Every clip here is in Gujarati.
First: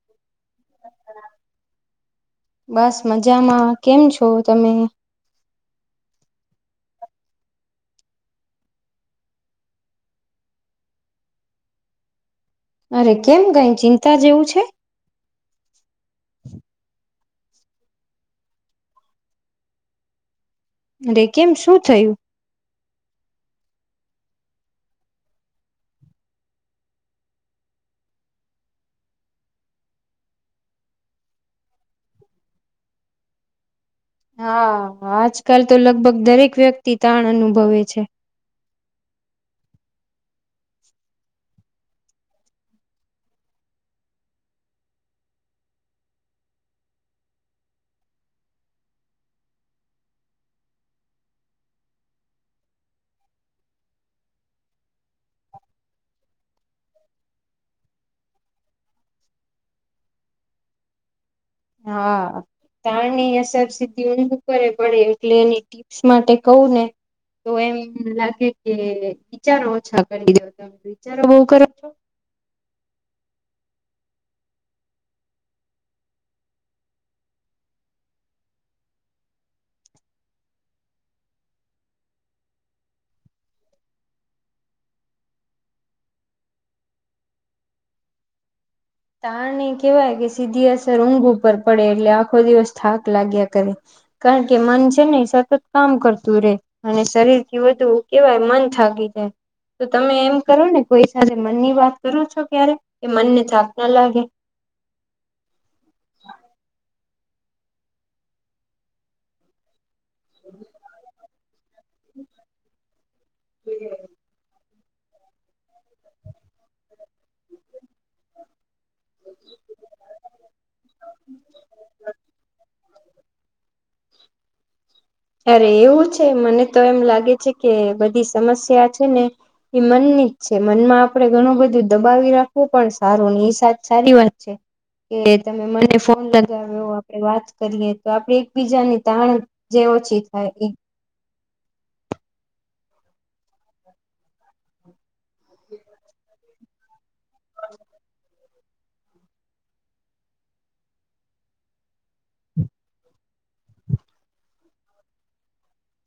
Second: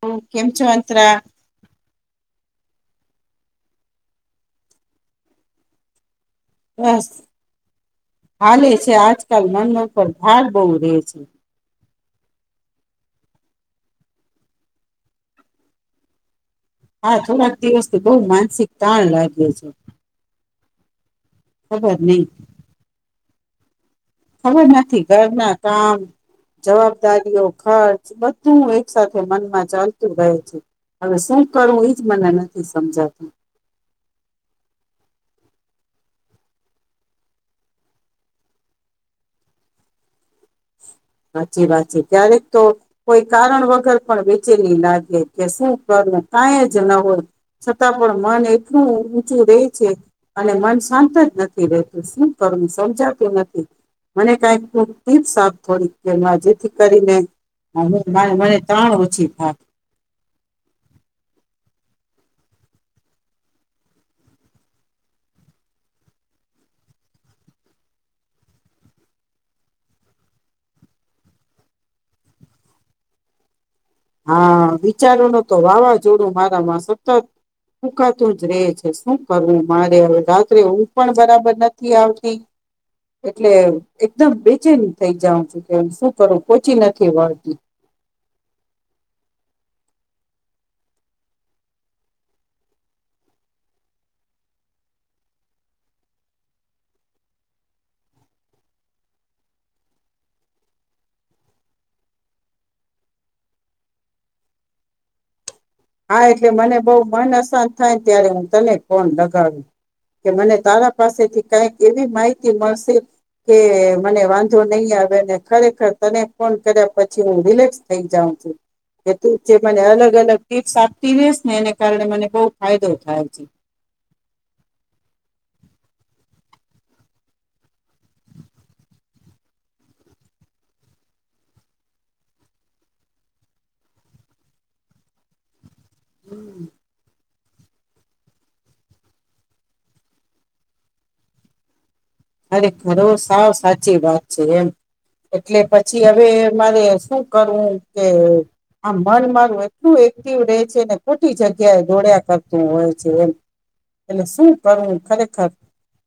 હમ કેમ છ અંત્ર બસ મજામાં કેમ છો તમે? બસ હાલે છે આજકાલ મનમાં ઉપ ભાર બહુ રહે છે. અરે કેમ કઈ ચિંતા જેવું છે. હા થોડાક દિવસથી બઉુ માનસિક તાણ લાગે છે. અરે કેમ શું ખબર થયું. નહી ખબર નથી ઘરના કામ જવાબદારીઓ ખર્ચ બધું એક સાથે મનમાં ચાલતું ગય છે હવે શું કરું એજ મને નથી સમજાતું. હા આજકાલ તો લગભગ દરેક વ્યક્તિ તાણ અનુભવે છે. સાચી વાત છે ક્યારેક તો કોઈ કારણ વગર પણ વેચેની લાગે કે શું કરવું કાઈ જ ન હોય છતાં પણ મન એટલું ઊંચું રે છે અને મન શાંત જ નથી રહેતું શું કરવું સમજાતું નથી મને કઈક થોડીક જેથી કરીને મને ત્રણ રુચિ થાય. હા તણ ની અસર સીધી ઊંઘું કરે પડે એટલે એની ટીપ્સ માટે કવું ને તો એમ લાગે કે વિચારો ઓછા કરી દો તમે વિચારો બહ કરો છો. હા વિચારો ન તો વાવાઝોડું મારામાં સતત ફૂકાતું જ રે છે શું કરવું મારે હવે રાત્રે હું પણ બરાબર નથી આવતી એટલે એકદમ બેચેની થઈ જાઉં છું કે શું કરું પોચી નથી વળતી. તારને કેહેવાય કે સીધી અસર ઊંઘ ઉપર પડે એટલે આખો દિવસ થાક લાગ્યા કરે. કારણ કે મન છે ને એ સતત કામ કરતું રે અને શરીર થી વધુ કેહેવાય મન થાકી જાય તો તમે એમ કરો ને કોઈ સાથે મનની વાત કરો છો ક્યારે એ મનને થાક એ લાગે. હા એટલે મને બવ મન અસાન થાયને ત્યારે હું તને ફોન લગાવ. કે મને તારા પાસેથી કઈક એવી માહિતી મળશે કે મને વાંધો નહી આવેને ખરેખર તને ફોન કર્યા પછી હું રિલેક્સ થઈ જાઉં છું. હેતું છે. મને અલગ અલગ ટીપ્સ આપતી રેસ ને એને કારણે મને બહુ ફાયદો હાજી. અત્યારે એવું છે મને તો એમ લાગે છે કે બધી સમસ્યા છે ને એ મનની જ છે. મનમાં આપડે ઘણું બધું દબાવી રાખવું પણ સારું એ સાજ સારી વાત છે કે તમે મને ફોન લગાવ્યો, આપે વાત કરીએ. તો આપડે એકબીજાની તાણ જેવ છી થાય એ ખરો સાવ સાચી વાત છે એમ. એટલે પછી હવે મારે શુ કરું કે આમ મન મારું એટલું એક્ટિવ રહે છેને ખોટી જગ્યાએ દોડ્યા કરતું હોય છે એમ. એટલે શું કરવું ખરેખર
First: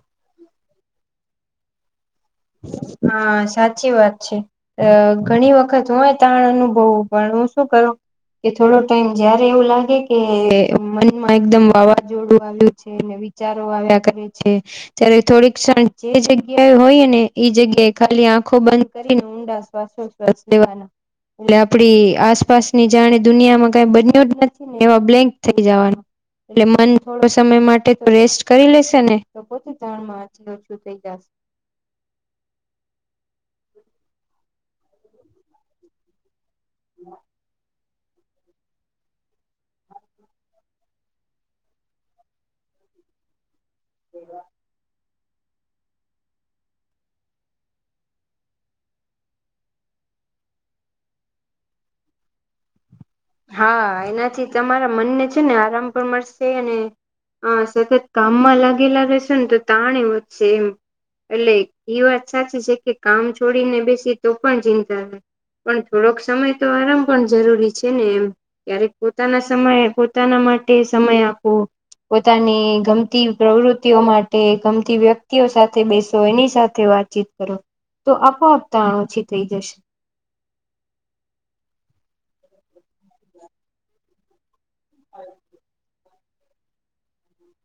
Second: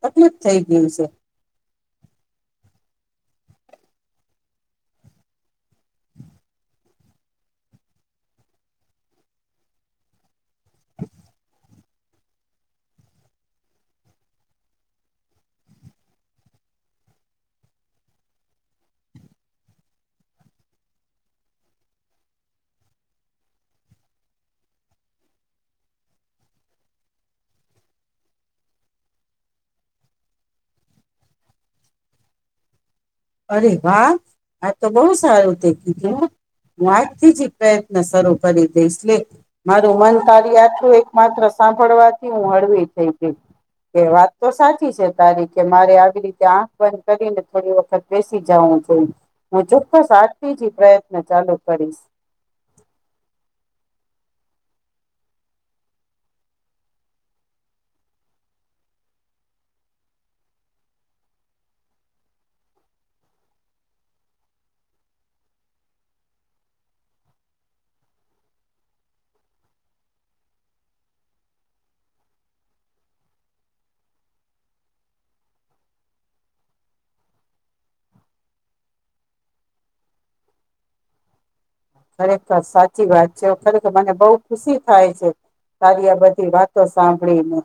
તકલીફ થઈ ગઈ છે. હા સાચી વાત છે. અ ઘણી વખત હોય તાણ અનુભવવું પણ હું શું કરું કે થોડો ટાઈમ જયારે એવું લાગે કે મનમાં એકદમ વાવાઝોડું આવ્યું છે, વિચારો આવ્યા કરે છે ત્યારે થોડીક ક્ષણ જે જગ્યાએ હોઈ ને એ જગ્યાએ ખાલી આંખો બંધ કરીને ઊંડા શ્વાસો શ્વાસ લેવાના એટલે આપડી આસપાસની જાણી દુનિયામાં કઈ બન્યો જ નથી ને એવા બ્લેન્ક થઈ જવાનું એટલે મન થોડો સમય માટે તો રેસ્ટ કરી લેશે ને તો પોતે જાણ ઓછું થઈ જાશે. અરે વાહ, આ તો બહુ સારું તે કીધું. હું વાટ થી જી શરૂ કરી દઈશલે. મારું મન તું એક માત્ર સાંભળવાથી હું હળવી થઈ ગઈ. એ વાત તો સાચી છે. તારી કે મારે આવી રીતે આંખ બંધ કરીને થોડી વખત બેસી જવું જોઈ. હું ચોક્કસ આજથી જ પ્રયત્ન ચાલુ કરીશ. હા એનાથી તમારા મનને છે ને આરામ પણ મળશે અને અ સતત કામમાં લાગેલા રહેશેને તો તાણે વધશે એમ. એટલે એ વાત સાચી છે કે કામ છોડીને બેસી તો પણ ચિંતા રહે પણ થોડોક સમય તો આરામ પણ જરૂરી છે. છે ને એમ ક્યારેક પોતાના સમય પોતાના માટે સમય આપો. પોતાની ગમતી પ્રવૃત્તિઓ માટે ગમતી વ્યક્તિઓ સાથે બેસો એની સાથે વાતચીત કરો. તો આપોઆપ તાણ ઓછી થઈ જશે. ખરેખર સાચી વાત છે. ખરેખર મને બહુ ખુશી થાય છે તારી આ બધી વાતો સાંભળીને.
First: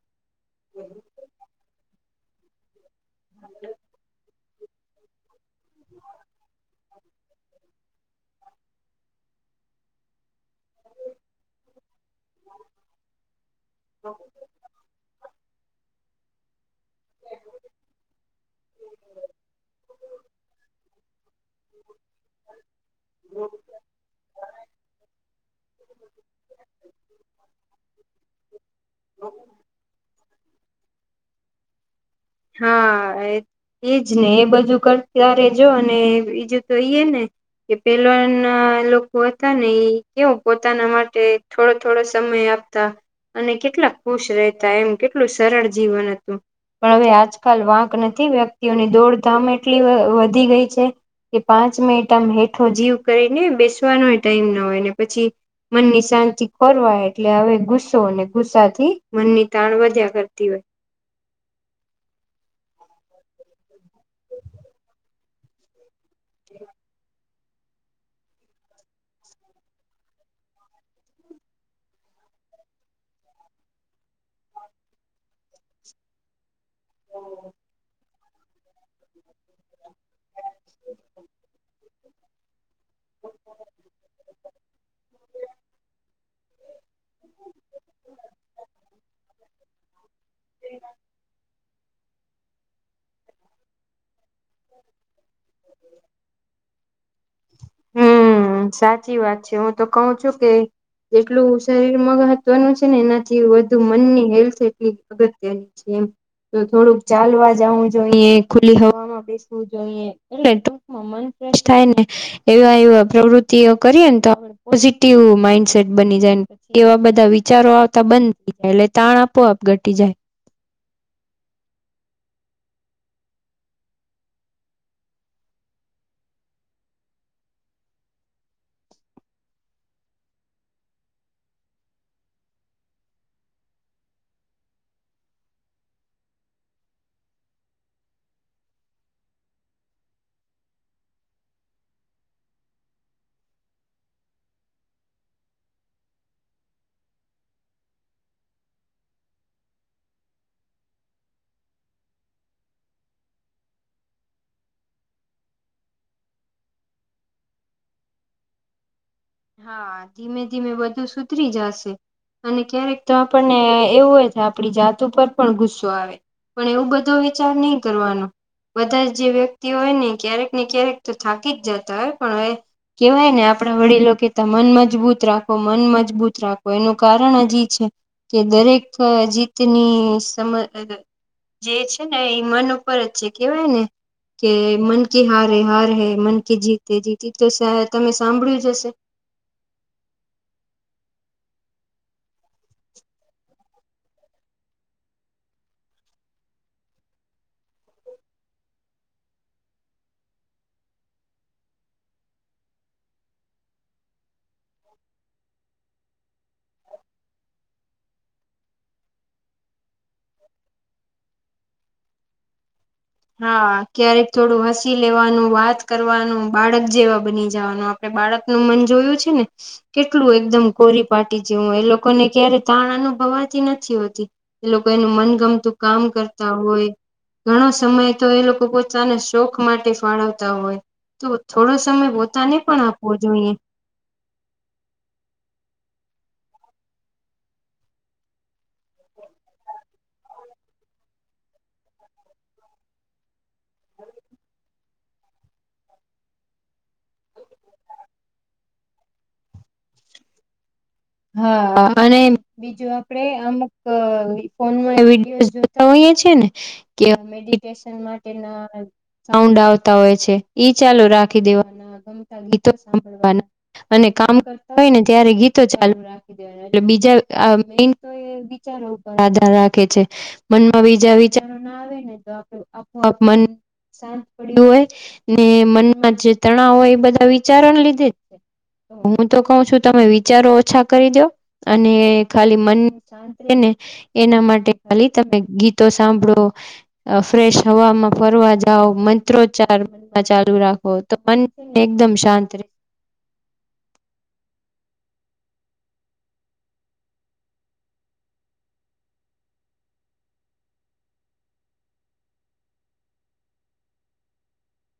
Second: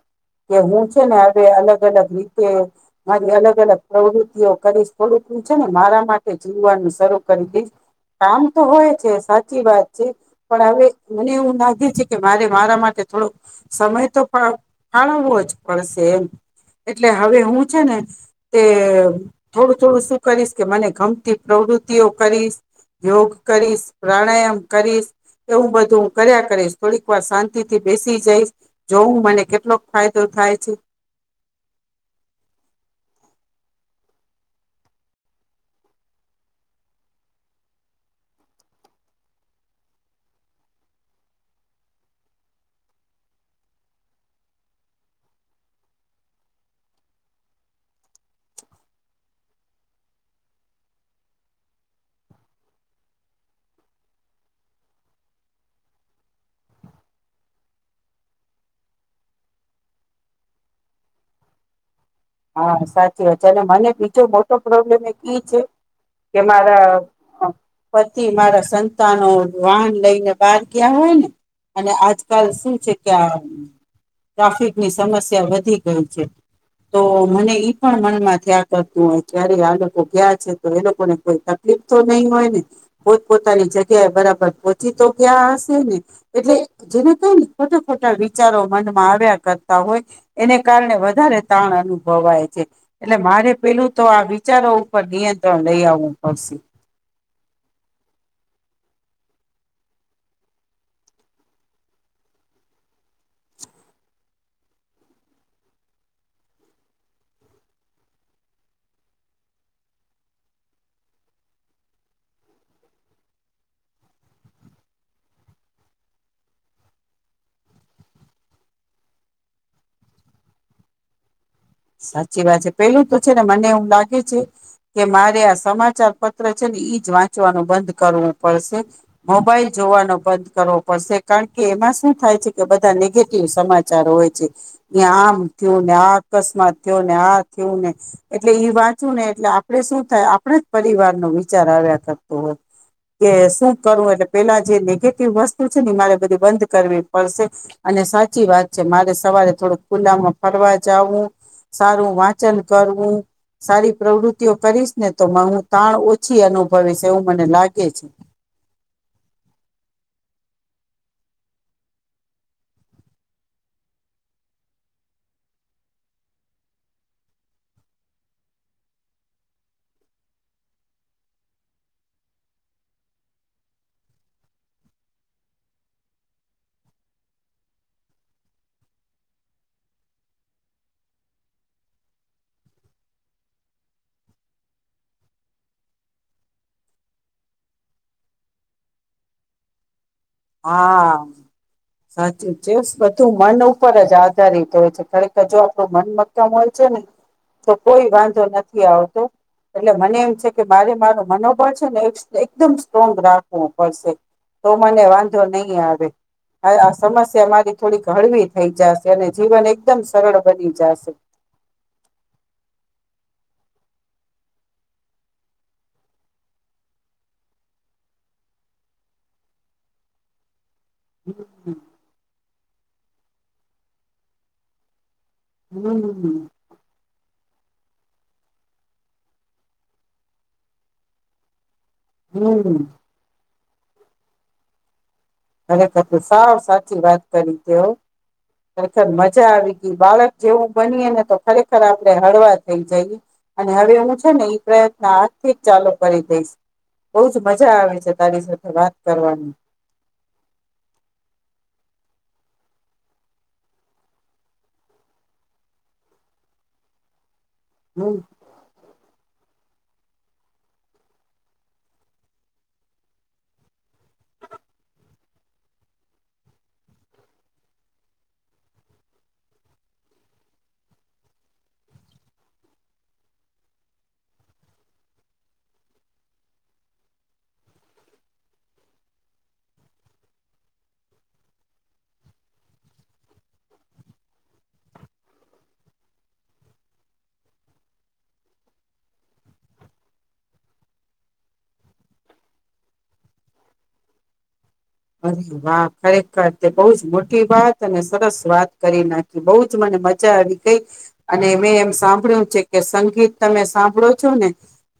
કે હું છે ને હવે અલગ અલગ રી [unintelligible] મારી અલગ અલગ પ્રવૃત્તિઓ કરીશ થોડુંકું છે ને મારા માટે જીવવાનું શરૂ કરી દઈશ. કામ તો હોય સાચી વાત છે પણ હવે મને એવું લાગે છે કે મારે મારા માટે થોડુંક સમય તો ફાળવવો જ પડશે એમ. એટલે હવે હું છે ને તે થોડું થોડું શું કરીશ કે મને ગમ તી પ્રવૃતિઓ કરીશ, યોગ કરીશ પ્રાણાયામ કરીશ એવું બધું હું કર્યા કરીશ થોડીક વાર શાંતિ થી બેસી જઈશ જોવું મને કેટલોક ફાય થાય છે. હા એજ ને એ બધું કર ત્યારે જો અને બીજું તો એઈ ને કે પેલા ના લોકો હતા ને એ કેવ પોતાના માટે થોડો થોડો સમય આપતા અને કેટલા ખુશ રહેતા એમ કેટલું સરળ જીવન હતું. પણ હવે આજકાલ વાંક નથી વ્યક્તિઓની દોડધામ એટલી વધી ગઈ છે કે પાંચ મિનિટ આમ હેઠો જીવ કરીને બેસવાનો ટાઈમ ના હોય ને પછી મનની શાંતિ ખોરવાય એટલે હવે ગુસ્સોને ગુસ્સાથી મનની તાણ વધ્યા કરતી હોય. હા સાચી વાત છે અને મને બીજો મોટો પ્રોબ્લેમ એ ઈ છે. કે મારા પતિ મારા સંતાનો વાહન લઈને બહાર ગયા હોય ને અને આજકાલ શું છે, કે આ ટ્રાફિક ની સમસ્યા વધી ગઈ છે. તો મને ઈ પણ મનમાં થયા કરતું હોય ત્યારે આ ગયા છે તો એ લોકોને કોઈ તકલીફ તો નહી હોય ને. પોત પોતાની જગ્યાએ બરાબર પહોચી તો ગયા હશે ને? એટલે જેને કઈની ખોટા-ખોટા વિચારો મનમાં આવ્યા હમ કર હોય એને કારણે વધારે તણ અનુભવાય છે, એટલે મારે પેલું તો આ ચારો ઉપર નિયંત્રણ લઈ આવું પડશે. ચી વાત છે હું તો કઉ છું કે જેટલું શરીર મહત્વનું છે ને એનાથી વધુ મનની હેલ્થ એટલી અગત્યની છે એમ, તો થોડુંક ચાલવા જાવું જોઈ ખુલ્લી હવામાં બેસ જોઈએ એટલે ટૂકમાં મન ફ્રેશ થાય ને એવા એવા પ્રવૃતિઓ કરીએ ને તો આપ પોઝિટિવ માઈન્ડસેટ બની જાય, પછી એવા બધા વિચારો આવતા બંધ થઈ જાય એટલે તાણ આપોઆપ ઘટી જાય. સાચી વાત છે પેલું તો છે ને મને એવું લાગે છે કે મારે આ સમાચાર પત્ર છે ને એઈ જ વાંચવાનું બંધ કરવું પડશે, મોબાઈલ જોવાનો બંધ કરવો પડશે કારણ કે એમાં શું થાય છે કે બધા નેગેટિવ સમાચાર હોય છે એયા આમ થયું ને આ અકસ્માત થયો ને આ થયું ને એટલે ઈ વાંચવું ને એટલે આપણે શું થાય આપણે જ પરિવાર નો વિચાર આવ્યા કરતો હોય કે શું કરવું એટલે પેલા જે નેગેટિવ વસ્તુ છે ને મારે બધી બંધ કરવી પડશે, અને સાચી વાત છે મારે સવારે થોડુંક ખુલ્લામાં ફરવા જાવું સારું વાંચન કરવું, સારી પ્રવૃતિઓ કરીશ ને તો હું તાણ ઓછી અનુભવીશ એવું મને લાગે છે. હા ધીમે ધીમે બધું સુધરી જશે અને ક્યારેક તો આપણને એવું હોય કે આપડી જાત ઉપર પણ ગુસ્સો આવે, પણ એવું બધો વિચાર નહી કરવાનો બધા જે વ્યક્તિ હોય ને ક્યારેક ને ક્યારેક તો થાકી જ જતા હોય પણ કહેવાય ને આપણા વડીલો કે મન મજબૂત રાખો મન મજબૂત રાખો એનું કારણ જ ઈ છે કે દરેક જીતની [unintelligible] જે છે ને એ મન ઉપર જ છે કેહેવાય ને કે મન કે હારે હારે હે મન કે જીત જીત, એ તો તમે સાંભળ્યું જ હશે. [unintelligible] હા સાચું છે. બધું મન ઉપર જ આધારિત હોય છે, ખરેખર જો આપણું મન મક્કમ હોય છે ને તો કોઈ વાંધો નથી આવતો એટલે મને એમ છે કે મારે મારો મનોબળ છે ને એકદમ સ્ટ્રોંગ રાખવું પડશે તો મને વા નહી આવે આ સમસ્યા મારી થોડીક હળવી થઈ જાશે અને જીવન એકદમ સરળ બની જાશે. હા ક્યારેક થોડું હસી લેવાનું વાત કરવાનું બાળક જેવા બની જવાનું આપડે બાળકનું મન જોયું છે ને કેટલું એકદમ કોરી પાટી જે હોય. એ લોકોને ક્યારે તાણ અનુભવાતી નથી હોતી, એ લોકો એનું મન ગમતું કામ હમ કરતા હોય. ઘણા સમય તો એ લોકો પોતાને શોખ માટે ફાળવતા હોય, તો થોડો તમે પોતાને હમ પણ આપવો જોઈએ. ખરેખર તેય સાવ સાચી વાત કરી તે હા, ખરેખર મજા આવી ગઈ બાળક જેવું બનીય ને તો ખરેખર આપણેે હળવા થઈ જઈએ અને હવે હું છે ને એ પ્રયત્ન આજથી જ ચાલુ કરી દઈશ બહુ જ મજા આવે છે તારી સાથે વાત કરવાની. હા અને બીજું આપડે અમુક ફોનમાં વિડીયોઝ જોતા હોઈએ છે ને કે [unintelligible] હમ માટે ના [unintelligible] હોય છે, ઈ ચાલુ રાખી દેવાના, ગમતા ગીતો સાંભળવાના અને કામ કરતા હોય ને ત્યારે ગીતો ચાલુ રાખી દેવાના, એટલે બીજા એ મેન તો એ વિચારો ઉપર આધાર રાખે છે, મનમાં બીજા વિચારો ના આવે ને તો આપઆપ મન શાંત પડ્યું હોય ને મનમાં જે તણાવ હોય એ બધા વિચારો ના લીધેજ છે. હું તો કવ છું તમે વિચાર ઓછા કરીદો અને ખાલી મનને શાંત રે ને એના માટે ખાલી તમે ગીતો સાંભળો, ફ્રેશ હવામાં ફરવા જાવ, મંત્રોચ્ચાર મનમાં ચાલુ રાખો, તો મન છે ને એકદમ શાંત રહે. અરે વાહ ખરેખર તે બહુ જ મોટી વાત અને સરસ વાત કરી નાખી બહુજ મને મજા આવી ગઈ અને મેં એમ સાંભળ્યું છે કે સંગીત તમે સાંભળો છો ને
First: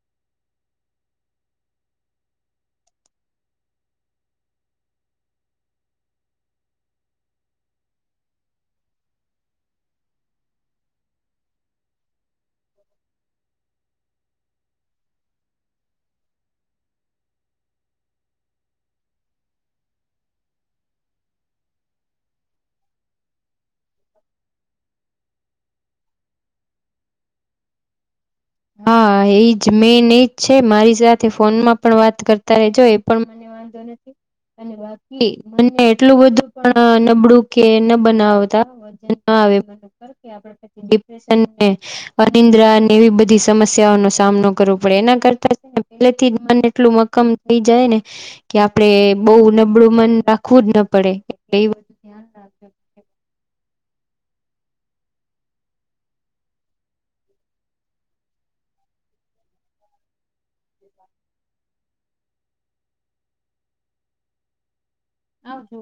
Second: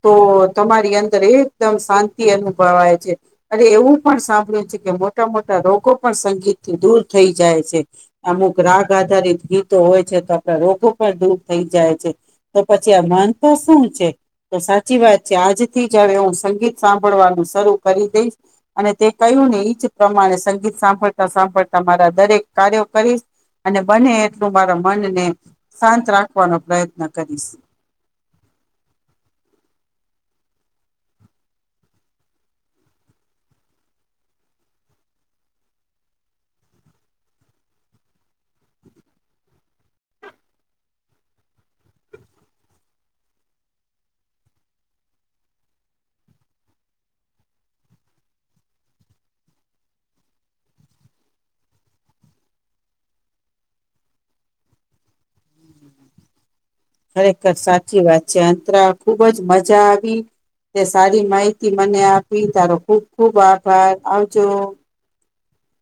તો તમારી અંદર એકદમ શાંતિ અનુભવાય છે અરે એવું પણ સાંભળ્યું છે. મોટા મોટા રોગો પણ સંગીત થી દૂર થઈ જાય છે. અમુક રાગ આધારિત ગીતો હોય છે, તો આપણા રોગો પણ દૂર થઈ જાય છે, તો પછી આ માનતું શું છે તો સાચી વાત છે, આજથી જ હવે હું સંગીત સાંભળવાનું શરૂ કરી દઈશ અને તે કહ્યું ને એજ પ્રમાણે સંગીત સાંભળતા સાંભળતા મારા દરેક કાર્યો કરીશ અને બને એટલું મારા મનને શાંત રાખવાનો પ્રયત્ન કરીશ. હા, એજ મેન એજ છે, મારી સાથે ફોનમાં પણ વાત કરતા રેજો એ પણ મને વાંધો નથી અને બાકી મને એટલું બધું પણ નબળું કે ન બનાવતા [unintelligible] આવે કે આપડે પછી ડિપ્રેશન ને અનિદ્રા ને એવી બધી સમસ્યાઓ નો સામનો કરવો પડે. એના કરતા ને પહેલેથી જ મન એટલું મક્કમ થઈ જાય, ને કે આપડે બહુ નબળું મન રાખવું જ ન પડે, એટલે એ બધું ધ્યાન રાખજો ખરેખર સાચી વાત છે. અંતરા ખુબજ મજા આવી, તે સારી માહિતી મને આપી, તારો ખુબ ખુબ આભાર, આવજો. આવજો.